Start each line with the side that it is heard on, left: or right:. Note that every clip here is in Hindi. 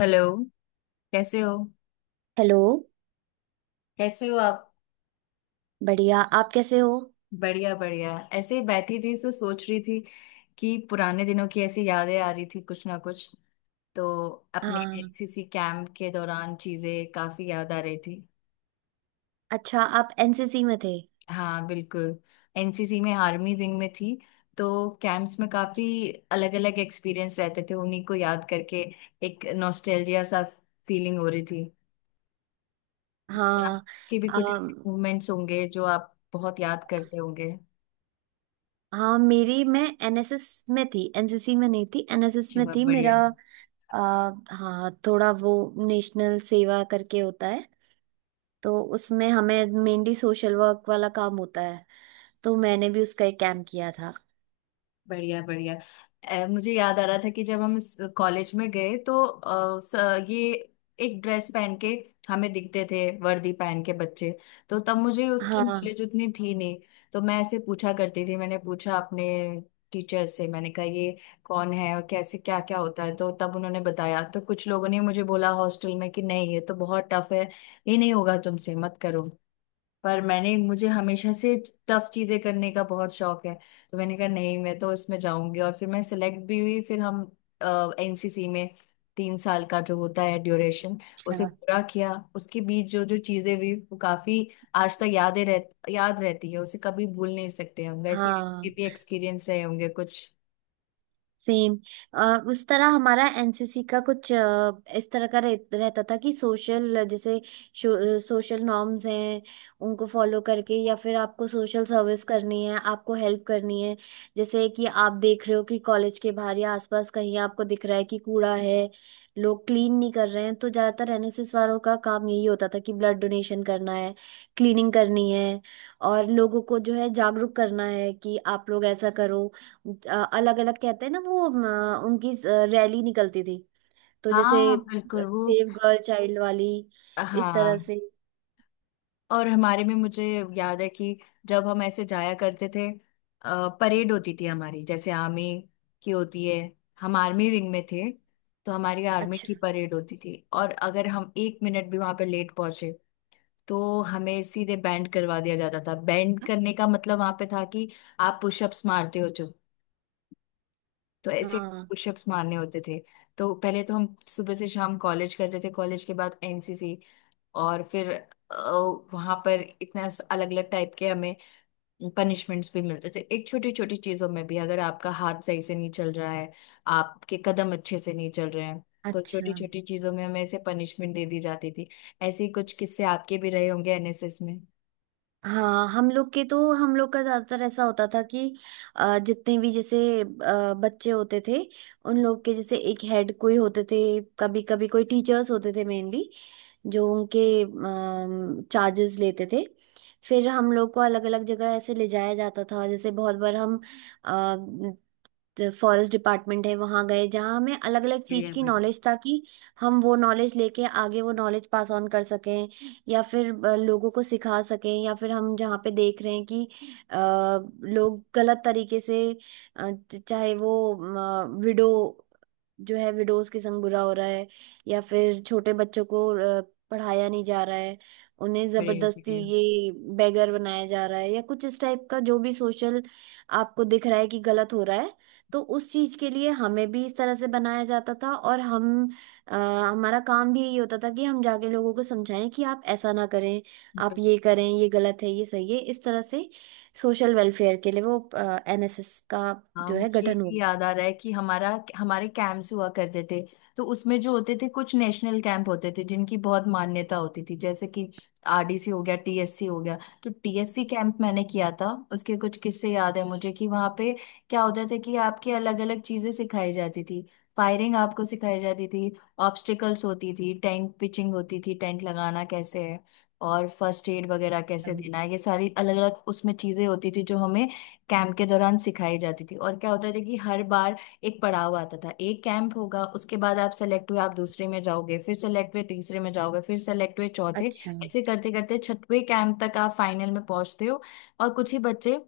left: हेलो। कैसे हो?
right: हेलो।
left: कैसे हो आप?
right: बढ़िया, आप कैसे हो?
left: बढ़िया बढ़िया, ऐसे ही बैठी थी तो सोच रही थी कि पुराने दिनों की ऐसी यादें आ रही थी कुछ ना कुछ, तो अपने
right: हाँ।
left: एनसीसी कैंप के दौरान चीजें काफी याद आ रही थी।
right: अच्छा, आप एनसीसी में थे?
left: हाँ बिल्कुल। एनसीसी में आर्मी विंग में थी, तो कैंप्स में काफी अलग अलग एक्सपीरियंस रहते थे, उन्हीं को याद करके एक नॉस्टैल्जिया सा फीलिंग हो रही थी। और
right: हाँ।
left: आपके भी कुछ ऐसे
right: अम,
left: मूवमेंट्स होंगे जो आप बहुत याद करते होंगे।
right: हाँ, मेरी मैं एनएसएस में थी, एनसीसी में नहीं थी, एनएसएस में
left: चलो
right: थी।
left: बढ़िया।
right: हाँ, थोड़ा वो नेशनल सेवा करके होता है। तो उसमें हमें मेनली सोशल वर्क वाला काम होता है। तो मैंने भी उसका एक कैम्प किया था।
left: बढ़िया बढ़िया। मुझे याद आ रहा था कि जब हम इस कॉलेज में गए तो ये एक ड्रेस पहन के हमें दिखते थे, वर्दी पहन के बच्चे। तो तब मुझे उसकी
right: हाँ।
left: नॉलेज उतनी थी नहीं, तो मैं ऐसे पूछा करती थी। मैंने पूछा अपने टीचर से, मैंने कहा ये कौन है और कैसे क्या क्या होता है, तो तब उन्होंने बताया। तो कुछ लोगों ने मुझे बोला हॉस्टल में कि नहीं, ये तो बहुत टफ है, ये नहीं होगा तुमसे, मत करो। पर मैंने, मुझे हमेशा से टफ चीजें करने का बहुत शौक है, तो मैंने कहा नहीं, मैं तो इसमें जाऊंगी। और फिर मैं सिलेक्ट भी हुई, फिर हम एनसीसी में 3 साल का जो होता है ड्यूरेशन उसे
right: अच्छा।
left: पूरा किया। उसके बीच जो जो चीजें हुई वो काफी आज तक यादें रह याद रहती है, उसे कभी भूल नहीं सकते हम। वैसे ही आपके
right: हाँ,
left: भी एक्सपीरियंस रहे होंगे कुछ।
right: सेम। उस तरह हमारा एनसीसी का कुछ इस तरह का रहता था कि सोशल, जैसे सोशल नॉर्म्स हैं उनको फॉलो करके, या फिर आपको सोशल सर्विस करनी है, आपको हेल्प करनी है। जैसे कि आप देख रहे हो कि कॉलेज के बाहर या आसपास कहीं आपको दिख रहा है कि कूड़ा है, लोग क्लीन नहीं कर रहे हैं, तो ज्यादातर एनएसएस वालों का काम यही होता था कि ब्लड डोनेशन करना है, क्लीनिंग करनी है, और लोगों को जो है जागरूक करना है कि आप लोग ऐसा करो। अलग अलग कहते हैं ना, वो उनकी रैली निकलती थी। तो जैसे
left: हाँ बिल्कुल। वो
right: सेव गर्ल चाइल्ड वाली, इस तरह
left: हाँ।
right: से।
left: और हमारे में, मुझे याद है कि जब हम ऐसे जाया करते थे, परेड होती थी हमारी जैसे आर्मी की होती है, हम आर्मी विंग में थे। तो हमारी आर्मी की
right: अच्छा।
left: परेड होती थी, और अगर हम 1 मिनट भी वहां पे लेट पहुंचे तो हमें सीधे बैंड करवा दिया जाता था। बैंड करने का मतलब वहां पे था कि आप पुशअप्स मारते हो जो, तो ऐसे
right: हाँ।
left: पुशअप्स मारने होते थे। तो पहले तो हम सुबह से शाम कॉलेज करते थे, कॉलेज के बाद एनसीसी, और फिर वहां पर इतना अलग अलग टाइप के हमें पनिशमेंट्स भी मिलते थे। एक छोटी छोटी चीजों में भी, अगर आपका हाथ सही से नहीं चल रहा है, आपके कदम अच्छे से नहीं चल रहे हैं, तो छोटी
right: अच्छा।
left: छोटी चीजों में हमें ऐसे पनिशमेंट दे दी जाती थी। ऐसे ही कुछ किस्से आपके भी रहे होंगे एनएसएस में।
right: हाँ, हम लोग के तो, हम लोग का ज्यादातर ऐसा होता था कि जितने भी जैसे बच्चे होते थे, उन लोग के जैसे एक हेड कोई होते थे, कभी कभी कोई टीचर्स होते थे मेनली, जो उनके चार्जेस लेते थे। फिर हम लोग को अलग अलग जगह ऐसे ले जाया जाता था, जैसे बहुत बार हम फॉरेस्ट डिपार्टमेंट है वहाँ गए, जहाँ हमें अलग अलग चीज़
left: बढ़िया
right: की
left: भाई।
right: नॉलेज, ताकि हम वो नॉलेज लेके आगे वो नॉलेज पास ऑन कर सकें, या फिर लोगों को सिखा सकें। या फिर हम जहाँ पे देख रहे हैं कि लोग गलत तरीके से, अ, चाहे वो विडो जो है, विडोज के संग बुरा हो रहा है, या फिर छोटे बच्चों को अ, पढ़ाया नहीं जा रहा है, उन्हें
left: बढ़िया
right: जबरदस्ती
left: बढ़िया।
right: ये बेगर बनाया जा रहा है, या कुछ इस टाइप का जो भी सोशल आपको दिख रहा है कि गलत हो रहा है, तो उस चीज के लिए हमें भी इस तरह से बनाया जाता था। और हम, हमारा काम भी यही होता था कि हम जाके लोगों को समझाएं कि आप ऐसा ना करें, आप ये करें, ये गलत है ये सही है, इस तरह से सोशल वेलफेयर के लिए वो एनएसएस का
left: हाँ
right: जो है
left: मुझे
right: गठन हुआ।
left: भी याद आ रहा है कि हमारा, हमारे कैंप्स हुआ करते थे, तो उसमें जो होते थे कुछ नेशनल कैंप होते थे जिनकी बहुत मान्यता होती थी, जैसे कि आरडीसी हो गया, टीएससी हो गया। तो टीएससी कैंप मैंने किया था, उसके कुछ किस्से याद है मुझे कि वहाँ पे क्या होता था कि आपकी अलग अलग चीजें सिखाई जाती थी। फायरिंग आपको सिखाई जाती थी, ऑब्स्टिकल्स होती थी, टेंट पिचिंग होती थी, टेंट लगाना कैसे है, और फर्स्ट एड वगैरह कैसे देना है, ये सारी अलग अलग उसमें चीजें होती थी जो हमें कैंप के दौरान सिखाई जाती थी। और क्या होता था कि हर बार एक पड़ाव आता था, एक कैंप होगा उसके बाद आप सेलेक्ट हुए आप दूसरे में जाओगे, फिर सेलेक्ट हुए तीसरे में जाओगे, फिर सेलेक्ट हुए चौथे,
right: अच्छा।
left: ऐसे करते करते छठवें कैंप तक आप फाइनल में पहुंचते हो। और कुछ ही बच्चे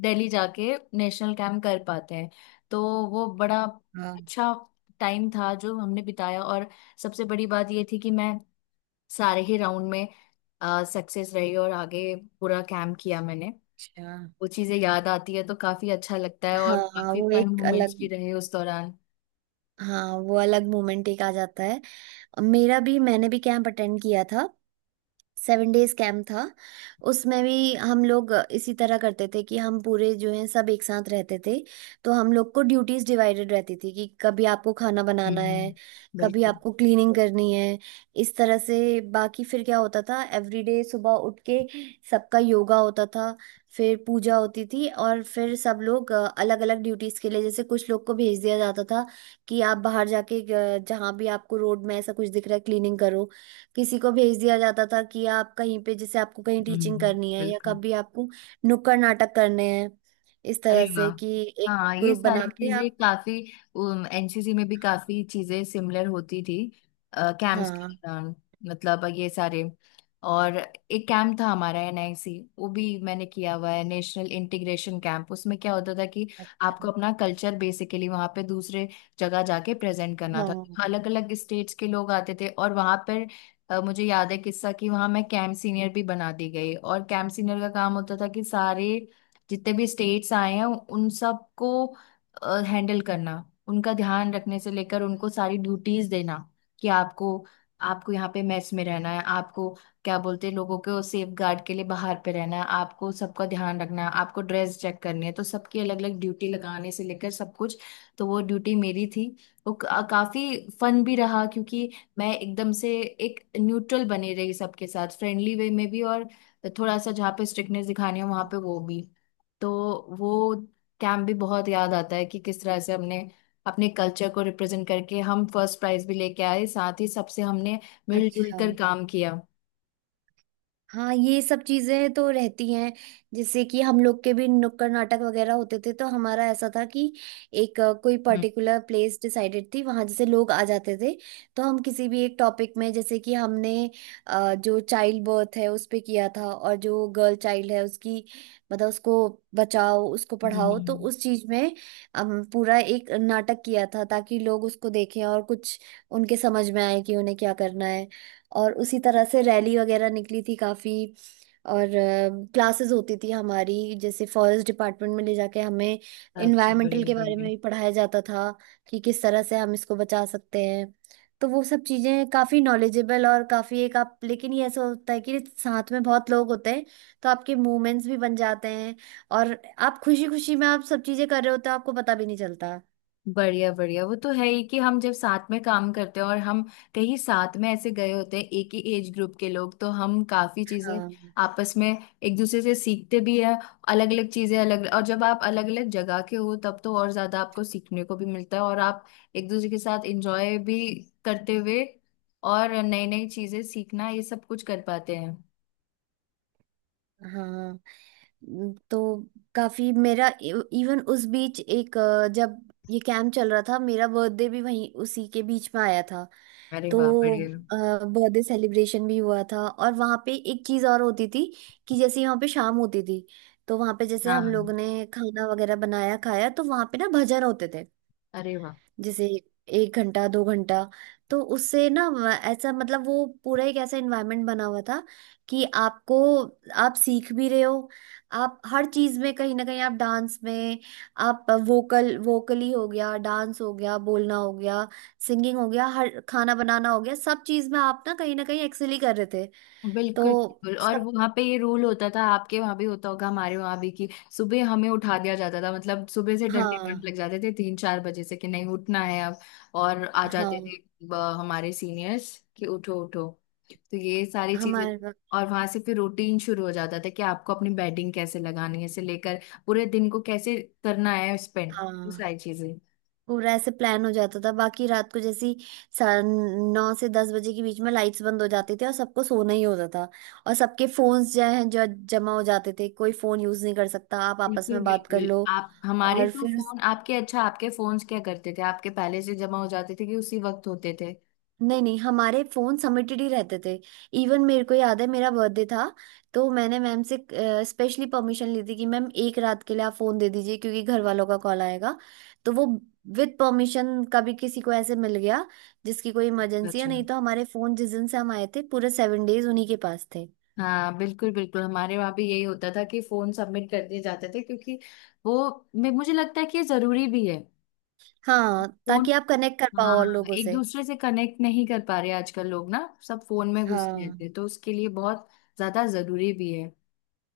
left: दिल्ली जाके नेशनल कैंप कर पाते हैं। तो वो बड़ा
right: हाँ।
left: अच्छा टाइम था जो हमने बिताया। और सबसे बड़ी बात ये थी कि मैं सारे ही राउंड में सक्सेस रही, और आगे पूरा कैंप किया मैंने।
right: अच्छा।
left: वो चीजें याद आती है तो काफी अच्छा लगता है, और
right: हाँ,
left: काफी
right: वो
left: फन
right: एक
left: मोमेंट्स भी
right: अलग,
left: रहे उस दौरान।
right: हाँ वो अलग मोमेंट एक आ जाता है। मेरा भी, मैंने भी कैंप अटेंड किया था। 7 डेज कैंप था। उसमें भी हम लोग इसी तरह करते थे कि हम पूरे जो हैं सब एक साथ रहते थे। तो हम लोग को ड्यूटीज डिवाइडेड रहती थी कि कभी आपको खाना बनाना है, कभी
left: बिल्कुल।
right: आपको क्लीनिंग करनी है, इस तरह से। बाकी फिर क्या होता था, एवरीडे सुबह उठ के सबका योगा होता था, फिर पूजा होती थी, और फिर सब लोग अलग अलग ड्यूटीज के लिए, जैसे कुछ लोग को भेज दिया जाता था कि आप बाहर जाके जहाँ भी आपको रोड में ऐसा कुछ दिख रहा है क्लीनिंग करो, किसी को भेज दिया जाता था कि आप कहीं पे, जैसे आपको कहीं टीचिंग
left: हम्म
right: करनी है, या
left: बिल्कुल।
right: कभी आपको नुक्कड़ नाटक करने हैं, इस
left: अरे
right: तरह से
left: वाह।
right: कि एक
left: हाँ ये
right: ग्रुप बना
left: सारी
right: के
left: चीजें
right: आप।
left: काफी एनसीसी में भी काफी चीजें सिमिलर होती थी कैंप्स के
right: हाँ।
left: दौरान, मतलब ये सारे। और एक कैंप था हमारा एनआईसी, वो भी मैंने किया हुआ है, नेशनल इंटीग्रेशन कैंप। उसमें क्या होता था कि
right: अच्छा।
left: आपको अपना कल्चर बेसिकली वहाँ पे दूसरे जगह जाके प्रेजेंट करना था।
right: हाँ।
left: अलग अलग स्टेट्स के लोग आते थे, और वहाँ पर मुझे याद है किस्सा कि वहाँ मैं कैंप सीनियर भी बना दी गई। और कैंप सीनियर का काम होता था कि सारे जितने भी स्टेट्स आए हैं उन सबको हैंडल करना, उनका ध्यान रखने से लेकर उनको सारी ड्यूटीज देना, कि आपको, आपको यहाँ पे मेस में रहना है, आपको क्या बोलते हैं लोगों को सेफ गार्ड के लिए बाहर पे रहना है, आपको सबका ध्यान रखना है, आपको ड्रेस चेक करनी है, तो सबकी अलग अलग ड्यूटी लगाने से लेकर सब कुछ। तो वो ड्यूटी मेरी थी। वो काफी फन भी रहा, क्योंकि मैं एकदम से एक न्यूट्रल बनी रही सबके साथ, फ्रेंडली वे में भी, और थोड़ा सा जहाँ पे स्ट्रिक्टनेस दिखानी है वहां पे वो भी। तो वो कैंप भी बहुत याद आता है कि किस तरह से हमने अपने कल्चर को रिप्रेजेंट करके हम फर्स्ट प्राइज भी लेके आए, साथ ही सबसे हमने मिलजुल
right: अच्छा।
left: कर काम किया।
right: हाँ, ये सब चीजें तो रहती हैं। जैसे कि हम लोग के भी नुक्कड़ नाटक वगैरह होते थे, तो हमारा ऐसा था कि एक, कोई
left: हम्म।
right: पर्टिकुलर प्लेस डिसाइडेड थी, वहां जैसे लोग आ जाते थे, तो हम किसी भी एक टॉपिक में, जैसे कि हमने जो चाइल्ड बर्थ है उस पे किया था, और जो गर्ल चाइल्ड है उसकी मतलब उसको बचाओ उसको पढ़ाओ, तो
left: हम्म।
right: उस चीज में हम पूरा एक नाटक किया था, ताकि लोग उसको देखें और कुछ उनके समझ में आए कि उन्हें क्या करना है। और उसी तरह से रैली वगैरह निकली थी काफी। और क्लासेस होती थी हमारी, जैसे फॉरेस्ट डिपार्टमेंट में ले जाके हमें
left: अच्छा
right: इन्वायरमेंटल
left: बढ़िया
right: के बारे में
left: बढ़िया।
right: भी पढ़ाया जाता था कि किस तरह से हम इसको बचा सकते हैं। तो वो सब चीजें काफी नॉलेजेबल, और काफी एक आप, लेकिन ये ऐसा होता है कि साथ में बहुत लोग होते हैं, तो आपके मूवमेंट्स भी बन जाते हैं, और आप खुशी खुशी में आप सब चीजें कर रहे होते हो, आपको पता भी नहीं चलता।
left: बढ़िया बढ़िया, वो तो है ही कि हम जब साथ में काम करते हैं और हम कहीं साथ में ऐसे गए होते हैं एक ही एज ग्रुप के लोग, तो हम काफी चीजें
right: हाँ,
left: आपस में एक दूसरे से सीखते भी हैं, अलग अलग चीजें अलग। और जब आप अलग अलग जगह के हो तब तो और ज्यादा आपको सीखने को भी मिलता है, और आप एक दूसरे के साथ एंजॉय भी करते हुए और नई नई चीजें सीखना ये सब कुछ कर पाते हैं।
right: हाँ। तो काफी मेरा इवन उस बीच एक, जब ये कैंप चल रहा था मेरा बर्थडे भी वहीं उसी के बीच में आया था।
left: अरे
right: तो
left: वाह बढ़िया।
right: बर्थडे सेलिब्रेशन भी हुआ था, और वहाँ पे एक चीज़ और होती थी कि जैसे यहाँ पे शाम होती थी, तो वहाँ पे जैसे
left: हाँ
right: हम
left: हाँ।
right: लोग ने खाना वगैरह बनाया खाया तो वहाँ पे ना भजन होते थे,
left: अरे वाह।
right: जैसे 1 घंटा 2 घंटा। तो उससे ना ऐसा, मतलब वो पूरा एक ऐसा इन्वायरमेंट बना हुआ था कि आपको आप सीख भी रहे हो, आप हर चीज में कहीं ना कहीं, आप डांस में, आप वोकल, वोकली हो गया, डांस हो गया, बोलना हो गया, सिंगिंग हो गया, हर खाना बनाना हो गया, सब चीज में आप ना कहीं एक्सेल ही कर रहे थे।
left: बिल्कुल
right: तो
left: बिल्कुल। और
right: सब।
left: वहां पे ये रूल होता था, आपके वहां भी होता होगा, हमारे वहां भी कि सुबह हमें उठा दिया जाता था। मतलब सुबह से डंडे डंड
right: हाँ,
left: लग जाते थे 3-4 बजे से, कि नहीं उठना है अब, और आ जाते
right: हाँ।
left: थे हमारे सीनियर्स कि उठो उठो। तो ये सारी चीजें।
right: हमारे वक्त-
left: और वहां से फिर रूटीन शुरू हो जाता था कि आपको अपनी बैटिंग कैसे लगानी है से लेकर पूरे दिन को कैसे करना है स्पेंड, वो
right: हाँ,
left: सारी चीजें।
right: पूरा ऐसे प्लान हो जाता था। बाकी रात को जैसी, 9 से 10 बजे के बीच में लाइट्स बंद हो जाती थी, और सबको सोना ही होता था। और सबके फोन्स जो है जो जमा हो जाते थे, कोई फोन यूज नहीं कर सकता, आप आपस
left: बिल्कुल
right: में बात कर
left: बिल्कुल।
right: लो।
left: आप हमारे
right: और
left: तो
right: फिर
left: फोन, आपके, अच्छा आपके फोन्स क्या करते थे आपके, पहले से जमा हो जाते थे कि उसी वक्त होते थे?
right: नहीं नहीं, हमारे फोन सबमिटेड ही रहते थे। इवन मेरे को याद है मेरा बर्थडे था, तो मैंने मैम से स्पेशली परमिशन ली थी कि मैम एक रात के लिए आप फोन दे दीजिए क्योंकि घर वालों का कॉल आएगा। तो वो विद परमिशन कभी किसी को ऐसे मिल गया जिसकी कोई इमरजेंसी है,
left: अच्छा।
right: नहीं तो हमारे फोन जिस दिन से हम आए थे पूरे 7 डेज उन्हीं के पास थे।
left: हाँ बिल्कुल बिल्कुल, हमारे वहाँ भी यही होता था कि फोन सबमिट कर दिए जाते थे, क्योंकि वो मुझे लगता है कि ये जरूरी भी है।
right: हाँ,
left: फोन,
right: ताकि आप कनेक्ट कर पाओ और
left: हाँ,
right: लोगों
left: एक
right: से।
left: दूसरे से कनेक्ट नहीं कर पा रहे आजकल लोग ना, सब फोन में घुसे रहते
right: हाँ,
left: हैं, तो उसके लिए बहुत ज्यादा जरूरी भी है।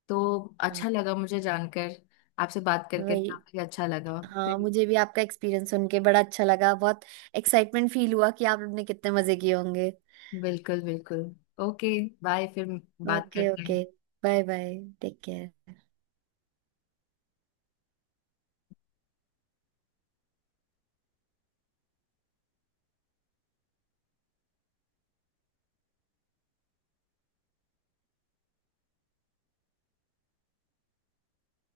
left: तो
right: हाँ।
left: अच्छा लगा मुझे जानकर, आपसे बात करके
right: वही।
left: काफी अच्छा लगा
right: हाँ,
left: फिर।
right: मुझे भी आपका एक्सपीरियंस सुन के बड़ा अच्छा लगा, बहुत एक्साइटमेंट फील हुआ कि आपने कितने मजे किए होंगे।
left: बिल्कुल बिल्कुल। ओके। बाय फिर। बात
right: ओके
left: करते
right: ओके।
left: हैं।
right: Bye bye. Take care.